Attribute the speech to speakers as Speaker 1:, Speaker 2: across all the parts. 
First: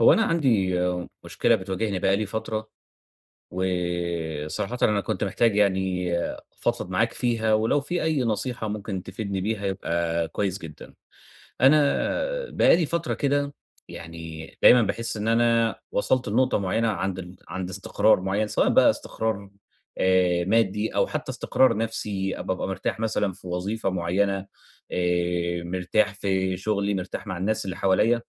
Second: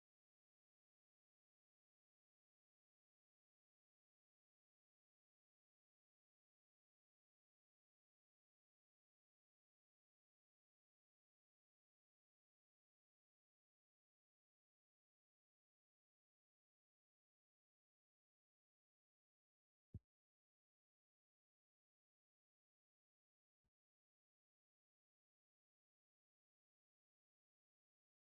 Speaker 1: هو أنا عندي مشكلة بتواجهني بقى لي فترة، وصراحةً أنا كنت محتاج يعني أفضفض معاك فيها، ولو في أي نصيحة ممكن تفيدني بيها يبقى كويس جدًا. أنا بقى لي فترة كده يعني دايمًا باحس إن أنا وصلت لنقطة معينة عند استقرار معين، سواء بقى استقرار مادي أو حتى استقرار نفسي، بابقى مرتاح مثلًا في وظيفة معينة، مرتاح في شغلي، مرتاح مع الناس اللي حواليّا.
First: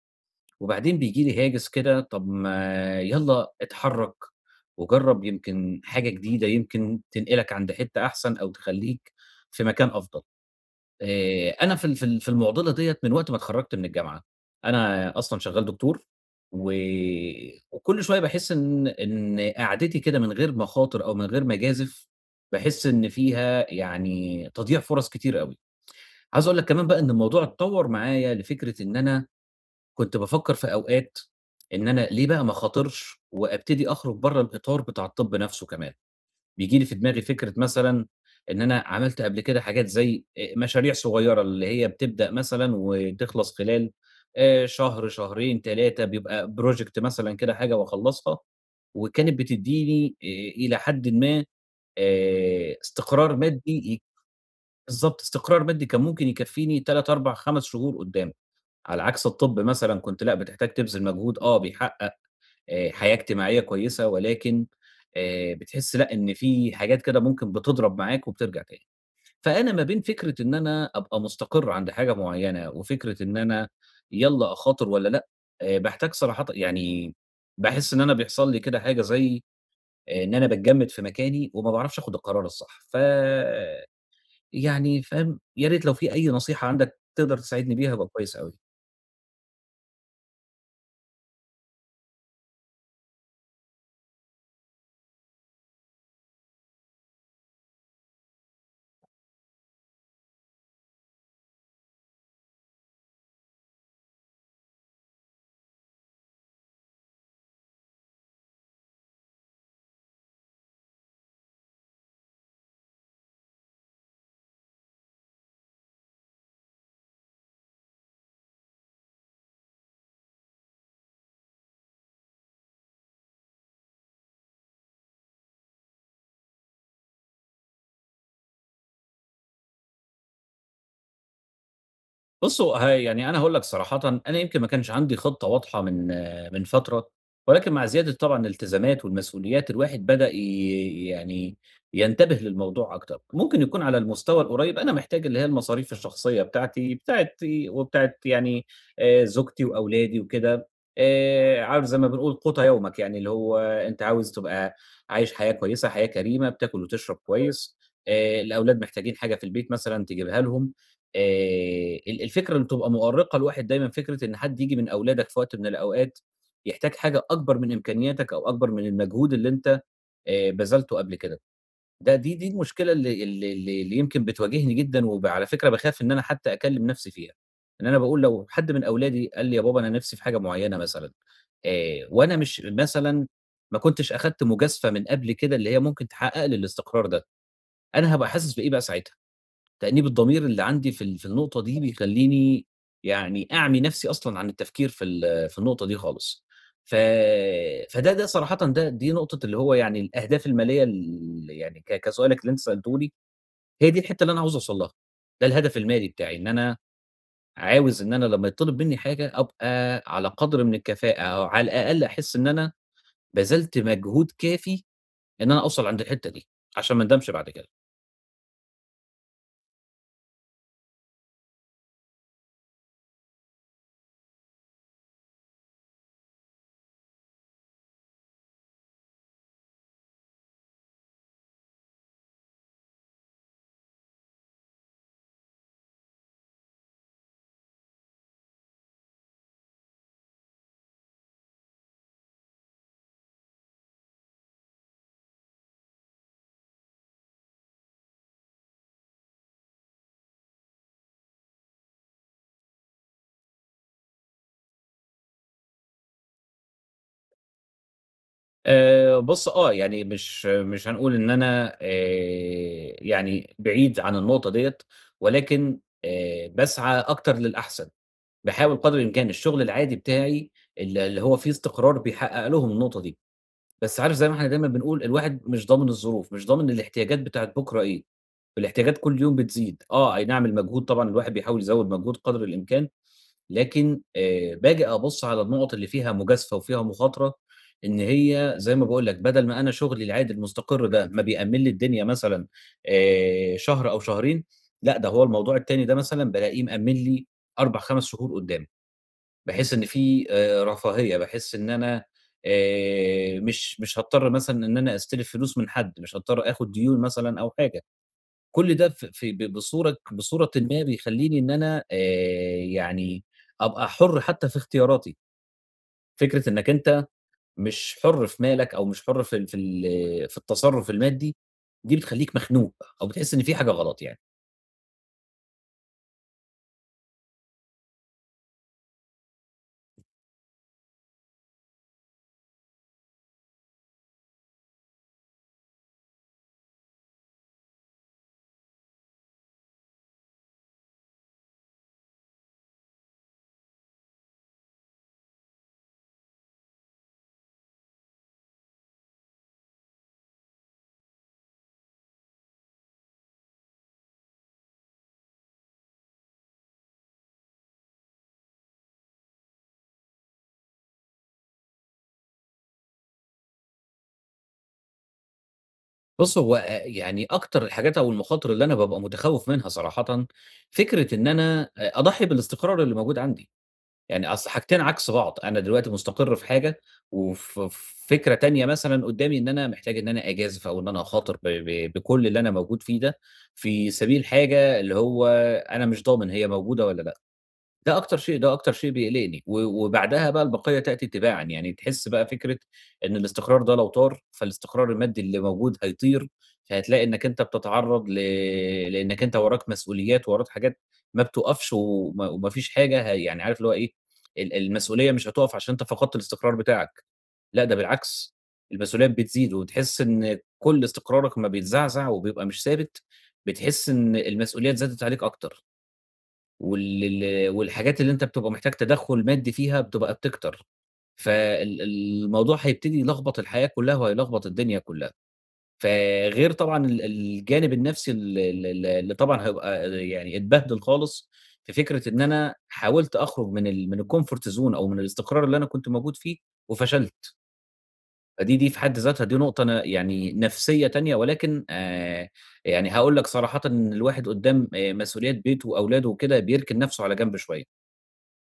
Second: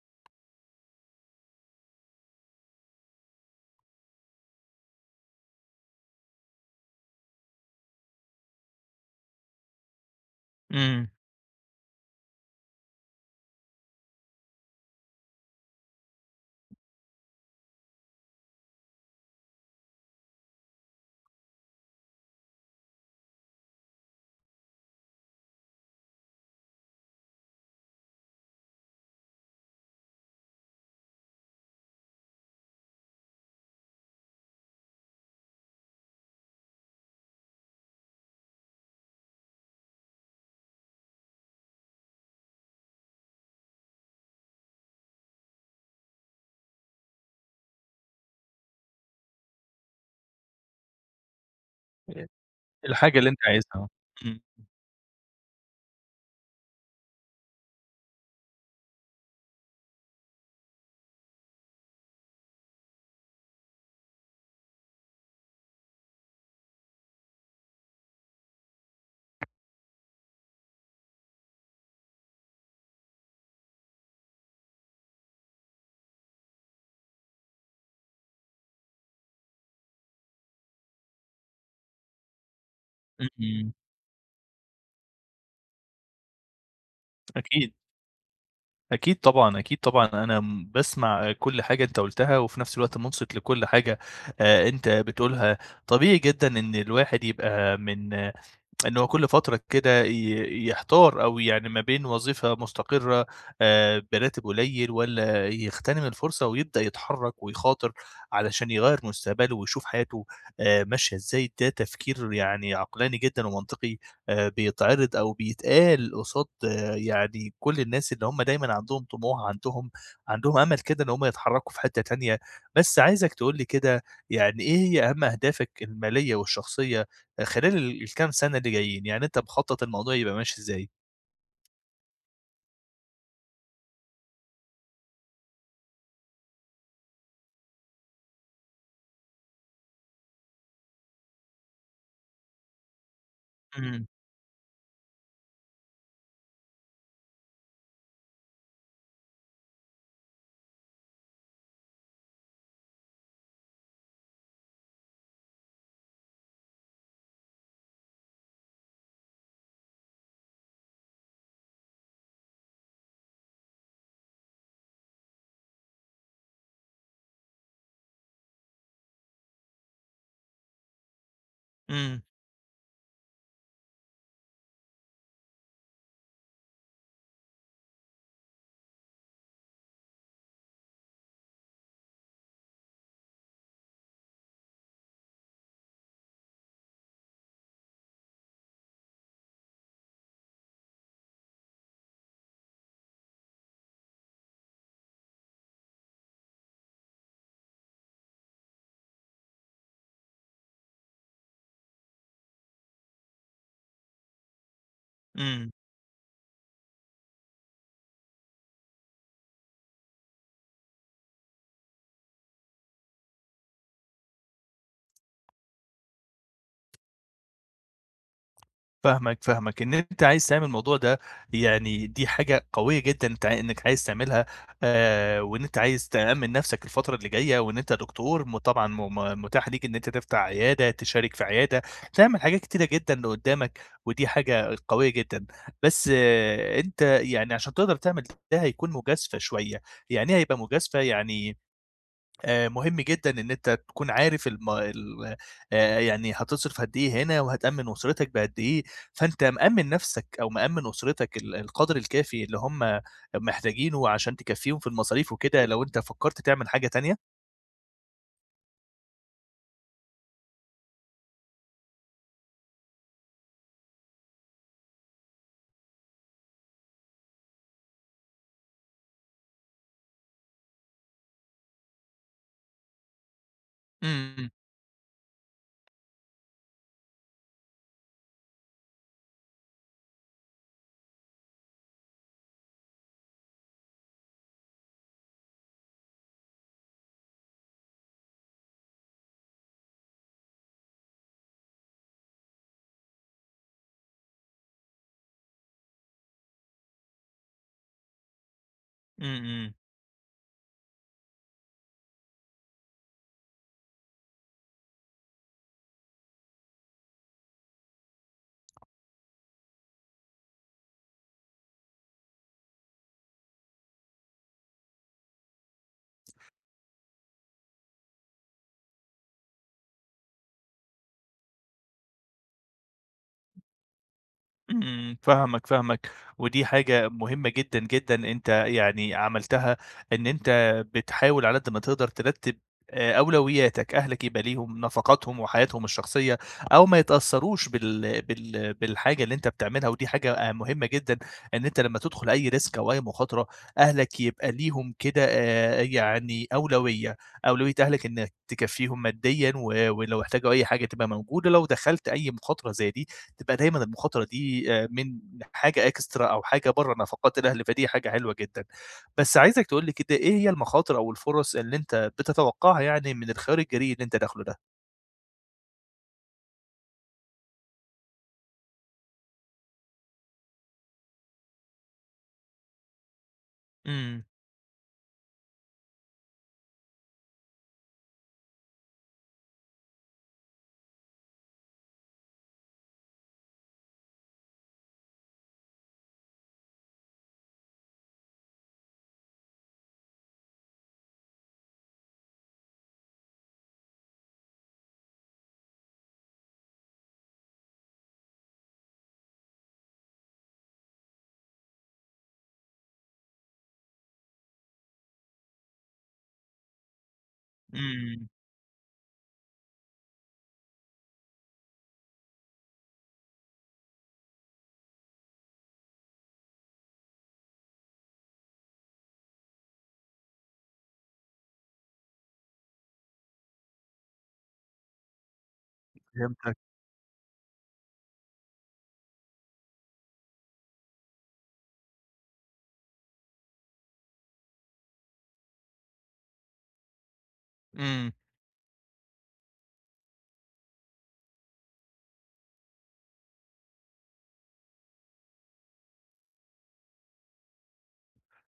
Speaker 1: وبعدين بييجي لي هاجس كده طب ما يالّا اتحرّك، وجرّب يمكن حاجة جديدة، يمكن تنقلك عند حتّة أحسن أو تخلّيك في مكان أفضل.
Speaker 2: إمم،
Speaker 1: أنا في ال في ال في المعضلة ديّة من وقت ما اتخرّجت من الجامعة، أنا أصلًا شغّال دكتور و وكل شوية باحس إن قعدتي كده من غير مخاطر أو من غير مجازف، باحس إن فيها يعني تضييع فرص كتير أوي. عايز أقول لك كمان بقى إن الموضوع اتطوّر معايا لفكرة إن أنا كنت بافكّر في أوقات إن أنا ليه بقى ما أخاطرش وأبتدي أخرج برّه الإطار بتاع الطب نفسه كمان، بييجي لي في دماغي فكرة مثلًا إن أنا عملت قبل كده حاجات زي مشاريع صغيّرة اللي هي بتبدأ مثلًا وتخلص خلال شهر، شهرين، 3، بيبقى project مثلًا كده حاجة وأخلّصها، وكانت بتدّيني إلى حدٍ ما
Speaker 2: أ الحاجة اللي
Speaker 1: استقرار
Speaker 2: أنت
Speaker 1: مادي
Speaker 2: عايزها،
Speaker 1: ي
Speaker 2: إمم،
Speaker 1: بالضبط، استقرار مادي كان ممكن يكفّيني 3، 4، 5 شهور قدّام. على عكس الطب مثلًا كنت لأ، بتحتاج تبذل مجهود، بيحقق حياة اجتماعية كويسة، ولكن بتحس لأ، إن في حاجات كده ممكن بتضرب معاك وبترجع تاني. فأنا ما بين فكرة إن أنا أبقى مستقر عند حاجة معيّنة، وفكرة إن أنا يالّا أخاطر والّا لأ، باحتاج صراحةً يعني باحس إن أنا بيحصل لي كده حاجة زي إن أنا باتجمد في مكاني وما باعرفش آخد القرار الصح.
Speaker 2: إمم،
Speaker 1: يعني فاهم، يا ريت لو في أي نصيحة عندك تقدر
Speaker 2: أكيد،
Speaker 1: تساعدني بيها هابقى كويس أوي.
Speaker 2: أكيد طبعًا، أكيد طبعًا، أنا باسمع كل حاجة أنت قُلتها، وفي نفس الوقت مُنصِت لكل حاجة أنت بتقولها، طبيعي جدًا إن الواحد يبقى إن هو كل فترة كده يحتار أو يعني ما بين وظيفة مستقرة براتب قليل، والّا يغتنم الفرصة ويبدأ يتحرّك ويخاطر علشان يغيّر مستقبله ويشوف حياته ماشية إزاي. ده تفكير يعني عقلاني جدًا ومنطقي بيتعرض أو بيتقال قصاد يعني كل الناس اللي هم دايمًا عندهم طموح، عندهم أمل كده إن هم يتحرّكوا في حتّة تانية. بس عايزك تقول لي كده يعني إيه هي أهم أهدافك المالية والشخصية خلال الكام سنة اللي جايين، يعني أنت مخطط الموضوع يبقى ماشي إزاي؟
Speaker 1: بُصّوا، يعني أنا هاقول لك صراحةً، أنا يمكن ما كانش عندي خطة واضحة من فترة، ولكن مع زيادة طبعًا الالتزامات والمسؤوليات، الواحد بدأ يعني ينتبه للموضوع أكتر. ممكن يكون على
Speaker 2: إمم،
Speaker 1: المستوى القريب أنا محتاج اللي هي المصاريف الشخصية بتاعتي، بتاعة يعني زوجتي وأولادي وكده. عارف زي ما بنقول قوت يومك، يعني اللي هو أنت عاوز تبقى عايش حياة كويسة، حياة كريمة، بتاكل وتشرب كويس. الأولاد محتاجين حاجة في البيت مثلًا تجيبها لهم. ال الفكرة اللي بتبقى مؤرقة للواحد دايمًا فكرة إن حد ييجي من أولادك في وقت من الأوقات يحتاج حاجة أكبر من إمكانياتك أو أكبر من المجهود اللي أنت بذلته قبل كده. ده
Speaker 2: إمم،
Speaker 1: دي دي المشكلة اللي يمكن بتواجهني جدًا، وعلى فكرة باخاف إن أنا حتى أكلّم نفسي فيها. إن أنا باقول لو حد من أولادي قال لي: "يا بابا أنا نفسي في حاجة معيّنة مثلًا". وأنا مش مثلًا ما كنتش أخدت مجازفة من قبل كده اللي هي ممكن تحقق لي الاستقرار ده، أنا هابقى حاسس بإيه بقى ساعتها؟ تأنيب الضمير اللي عندي في ال في النقطة دي بيخلّيني يعني أعمي نفسي أصلًا عن التفكير في ال في النقطة دي خالص. فده صراحةً دي نقطة اللي هو يعني الأهداف المالية ال يعني ك كسؤالك اللي أنت سألته لي، هي دي الحتّة اللي أنا عاوز أوصل لها. ده
Speaker 2: إمم.
Speaker 1: الهدف المالي بتاعي، إن أنا عاوز إن أنا لمّا يتطلب منّي حاجة أبقى على قدر من الكفاءة أو على الأقل أحس إن أنا بذلت مجهود كافي إن أنا أوصل عند الحتّة دي، عشان ما اندمش بعد كده.
Speaker 2: فاهمك، فاهمك، إن أنت عايز تعمل الموضوع ده، يعني دي حاجة قوية جدًا أنت إنك عايز تعملها. وإن أنت عايز تأمِّن نفسك الفترة اللي جاية، وإن أنت دكتور طبعًا م م متاح ليك إن أنت تفتح عيادة، تشارك في عيادة، تعمل حاجات كتيرة جدًا اللي قدامك، ودي حاجة قوية جدًا. بس أنت يعني عشان تقدر تعمل ده هيكون مجازفة شوية. يعني إيه هيبقى مجازفة؟ يعني مهم جدًا إن أنت تكون عارف الم ال يعني هتصرف قد إيه هنا، وهتأمّن أسرتك بقد إيه. فأنت مأمّن نفسك أو مأمّن أسرتك القدر الكافي اللي هم محتاجينه عشان تكفّيهم في المصاريف وكده لو أنت فكّرت تعمل حاجة تانية؟
Speaker 1: بُص، يعني مش هنقول إن أنا يعني بعيد عن النقطة ديّة، ولكن باسعى أكتر للأحسن، باحاول قدر الإمكان الشغل العادي بتاعي اللي هو فيه استقرار بيحقق لهم النقطة دي، بس عارف زي ما إحنا
Speaker 2: إمم،
Speaker 1: دايمًا بنقول الواحد مش ضامن الظروف، مش ضامن الاحتياجات بتاعة بُكرة إيه. والاحتياجات كل يوم بتزيد، أي نعم المجهود طبعًا الواحد بيحاول يزوّد مجهود قدر الإمكان، لكن باجي أبُص على النُقط اللي فيها مجازفة وفيها مخاطرة، إن هي زي ما باقول لك بدل ما أنا شغلي العادي المستقر ده ما بيأمِّن لي الدنيا مثلًا شهر أو شهرين، لأ ده هو الموضوع التاني ده مثلًا بالاقيه مأمِّن لي 4، 5 شهور قدّام.
Speaker 2: إمم،
Speaker 1: باحس
Speaker 2: إمم.
Speaker 1: إن في رفاهية، باحس إن أنا مش هاضطر مثلًا إن أنا أستلف فلوس من حد، مش هاضطر آخُد ديون مثلًا أو حاجة. كل ده ف في ب بصورة بصورةٍ ما بيخلّيني إن أنا يعني أبقى حُر حتى في اختياراتي، فكرة إنّك أنت مش حُر في مالك أو مش حُر في ال في ال في التصرُّف المادي، دي بتخلّيك مخنوق أو بتحس إن في حاجة غلط يعني.
Speaker 2: إمم، فاهمك، فاهمك، ودي حاجة مهمة جدًا، جدًا أنت يعني عملتها، إن أنت بتحاول على قد ما تقدر ترتّب أولوياتك، أهلك يبقى ليهم نفقاتهم وحياتهم الشخصية، أو ما يتأثّروش بالحاجة اللي أنت بتعملها، ودي حاجة مهمة جدًا، إن أنت لمّا تدخل أي risk أو أي مخاطرة، أهلك يبقى ليهم كده يعني أولوية، أولوية أهلك إنك تكفّيهم ماديًا، ولو احتاجوا أي حاجة تبقى موجودة، لو دخلت أي مخاطرة زي دي تبقى دايمًا المخاطرة دي من حاجة إكسترا أو حاجة برّه نفقات الأهل، فدي حاجة حلوة جدًا. بس عايزك تقول لي كده إيه هي المخاطر أو الفُرَص اللي أنت بتتوقّعها يعني من الخيار الجريء اللي أنت داخله ده؟
Speaker 1: بُص، هو يعني أكتر الحاجات أو المخاطر اللي أنا بابقى متخوّف منها صراحةً، فكرة إن أنا أضحّي بالاستقرار اللي موجود عندي.
Speaker 2: إمم،
Speaker 1: يعني أصل حاجتين عكس بعض، أنا دلوقتي مُستقر في حاجة، وفي فكرة تانية مثلًا قدّامي إن أنا محتاج إن أنا أجازف أو إن أنا أخاطر ب ب بكل اللي أنا موجود فيه ده، في سبيل حاجة اللي هو أنا مش ضامن هي موجودة والّا لأ. ده أكتر شيء، ده أكتر شيء بيقلقني، وبعدها بقى البقية تأتي تباعًا، يعني تحس بقى فكرة إن الاستقرار ده لو طار، فالاستقرار المادي اللي موجود هيطير، فهتلاقي إنك أنت بتتعرّض لإنك أنت وراك مسؤوليات، وراك حاجات ما بتُقفش وما فيش حاجة هي يعني عارف اللي هو إيه. المسؤولية مش هتُقف عشان أنت فقدت الاستقرار بتاعك، لأ ده
Speaker 2: إمم،
Speaker 1: بالعكس. المسؤوليات بتزيد وتحس إن كل استقرارك أمّا بيتزعزع وبيبقى مش ثابت، بتحس إن المسؤوليات زادت عليك أكتر. والحاجات اللي أنت بتبقى محتاج تدخُّل مادي فيها بتبقى بتكتر، الموضوع هيبتدي يلخبط الحياة كلّها وهيلخبط الدنيا كلّها، فغير
Speaker 2: فهمتك.
Speaker 1: طبعًا الجانب النَفْسي ال ال ال اللي طبعًا هيبقى يعني اتبهدل خالص. في فكرة إن أنا حاولت أخرُج من الcomfort zone أو من الاستقرار اللي أنا كنت موجود فيه وفشلت،
Speaker 2: إمم.
Speaker 1: فدي في حد ذاتها دي نقطة أنا يعني نَفْسية تانية ولكن يعني هاقول لك صراحةً إن الواحد قُدّام مسؤوليات بيته وأولاده وكده بيركن نَفْسه على جنب شوية.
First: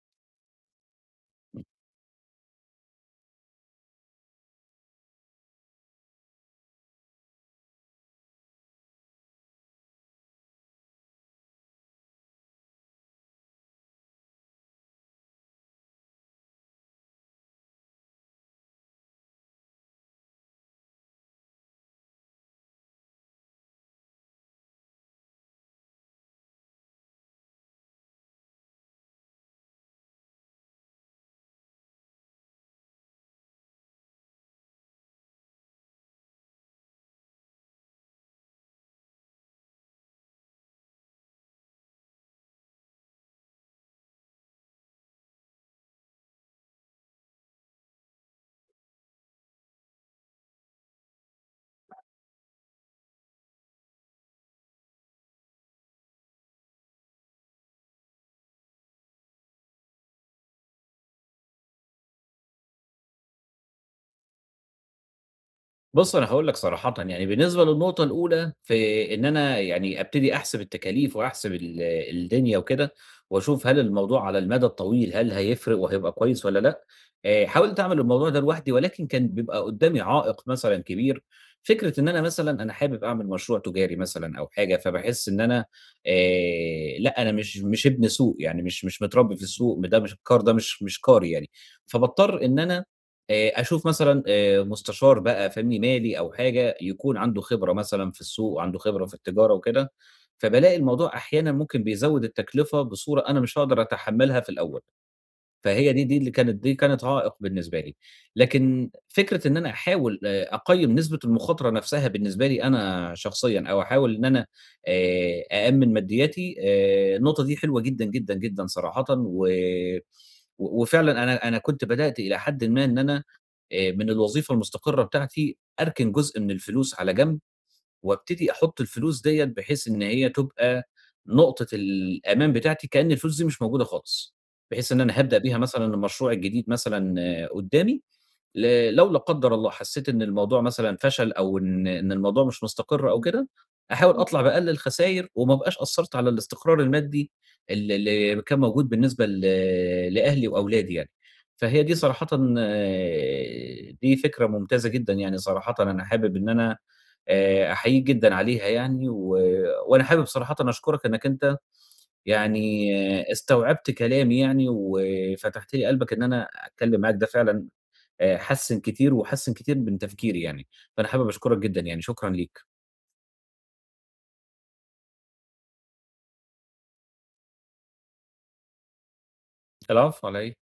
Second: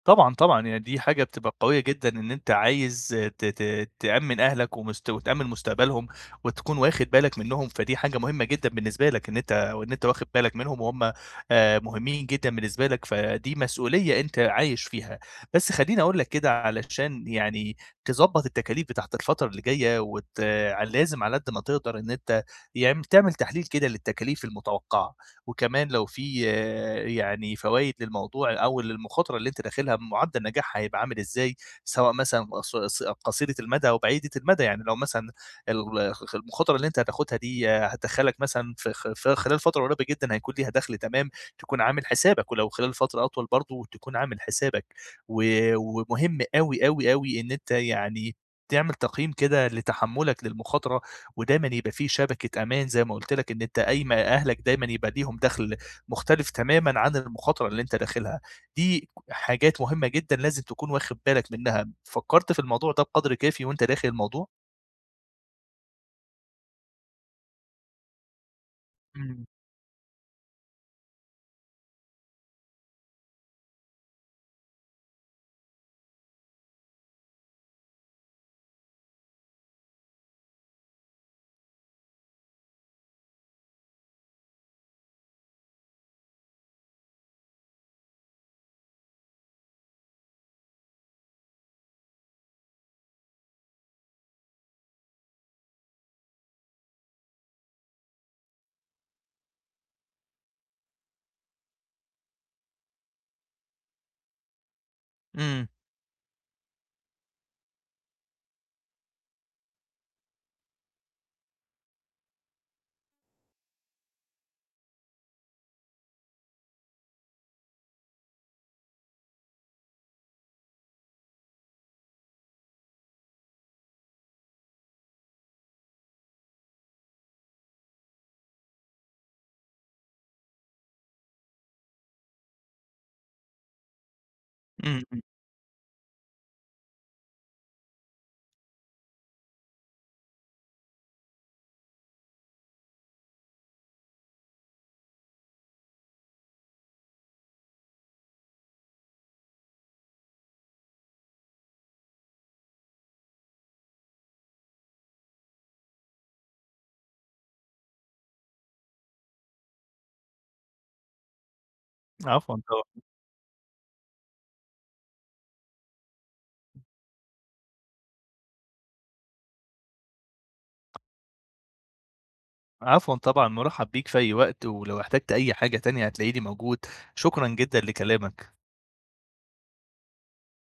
Speaker 2: طبعًا، طبعًا، يعني دي حاجة بتبقى قوية جدًا إن أنت عايز ت ت تأمِّن أهلك وتأمِّن مستقبلهم وتكون واخد بالك منّهم، فدي حاجة مهمة جدًا بالنسبة لك إن أنت، وإن أنت واخد بالك منهم وهُم مهمين جدًا بالنسبة لك، فدي مسؤولية أنت عايش فيها. بس خلّيني أقول لك كده علشان يعني تضبّط التكاليف بتاعة الفترة اللي جاية، وت آه، لازم على قد ما تقدر إن أنت تعمل تحليل كده للتكاليف المتوقعة. وكمان لو في يعني فوايد للموضوع أو للمخاطرة اللي أنتِ داخلها، معدل نجاحها هيبقى عامل إزاي، سواء مثلًا قص ص قصيرة المدى أو بعيدة المدى. يعني لو مثلًا ال خ المخاطرة اللي أنت هتاخدها دي هتدخّلك مثلًا في خلال فترة قريبة جدًا هيكون ليها دخل تمام، تكون عامل حسابك، ولو خلال فترة أطول برضه تكون عامل حسابك. و ومهم أوي، أوي، أوي إن أنت يعني تعمل تقييم كده لتحملك للمخاطرة، ودايمًا يبقى في شبكة أمان زي ما قُلت لك إن أنت قايمة أهلك دايمًا يبقى ليهم دخْل مختلف تمامًا عن المخاطرة اللي أنت داخلها. دي حاجات مهمة جدًا لازم تكون واخِد بالك منها. فكّرت في الموضوع ده بقدْر كافي وأنت داخل الموضوع؟
Speaker 1: بُص، أنا هاقول لك صراحةً، يعني بالنسبة للنقطة الأولى في إن
Speaker 2: إمم،
Speaker 1: أنا يعني أبتدي أحسب التكاليف وأحسب الدنيا وكده، وأشوف هل الموضوع على المدى الطويل هل هيفرق وهيبقى كويس والّا لأ. حاولت أعمل الموضوع ده لوحدي ولكن كان بيبقى قدامي عائق مثلًا كبير، فكرة إن أنا مثلًا أنا حابب أعمل مشروع تجاري مثلًا أو حاجة، فباحس إن أنا لأ، أنا مش ابن سوق، يعني مش متربي في السوق، ده مش الكار ده مش كاري يعني، فباضطر إن أنا أشوف مثلًا مستشار بقى فاهمني، مالي أو حاجة يكون عنده خبرة مثلًا في السوق وعنده خبرة في التجارة وكده، فبالاقي الموضوع أحيانًا ممكن بيزوّد التكلفة بصورة أنا مش هاقدر أتحمّلها في الأول.
Speaker 2: إمم،
Speaker 1: فهي دي اللي كانت دي كانت عائق بالنسبة لي، لكن فكرة إن أنا أحاول أقيّم نسبة المخاطرة نفْسها بالنسبة لي أنا شخصيًا أو أحاول إن أنا أأمِّن مادياتي. النقطة دي حلوة جدًا، جدًا، جدًا صراحةً و و وفعلًا أنا كنت بدأت إلى حدٍ ما إن أنا من الوظيفة المستقرة بتاعتي أركن جزء من الفلوس على جنب وابتدي أحُط الفلوس ديّة بحيث إن هي تبقى نقطة الأمان بتاعتي كأن الفلوس دي مش موجودة خالص، بحيث إن
Speaker 2: إمم،
Speaker 1: أنا
Speaker 2: إمم.
Speaker 1: هابدأ بيها مثلًا المشروع الجديد مثلًا قدّامي لو لا قدّر الله حسّيت إن الموضوع مثلًا فشل أو إن الموضوع مش مستقر أو كده، أحاول أطلع بأقل الخساير وما أبقاش أثّرت على الاستقرار المادي اللي كان موجود بالنسبة لأهلي وأولادي يعني. فهي دي صراحةً دي فكرة ممتازة جدًا يعني صراحةً أنا حابب إن أنا أحييك جدًا عليها يعني، وأنا حابب صراحةً أشكرك إنّك أنت
Speaker 2: عفوًا طبعًا،
Speaker 1: يعني، استوعبت كلامي يعني، وفتحت لي قلبك إن أنا أتكلّم معاك، ده فعلًا حَسِّن كتير وحَسِّن كتير من تفكيري يعني، فأنا حابب أشكرك جدًا يعني، شكرًا ليك.
Speaker 2: عفوًا طبعًا، مُرحّب بيك في أي وقت، ولو احتجت أي حاجة تانية هتلاقيني موجود، شكرًا جدًا لكلامك.
Speaker 1: العفو على إيه؟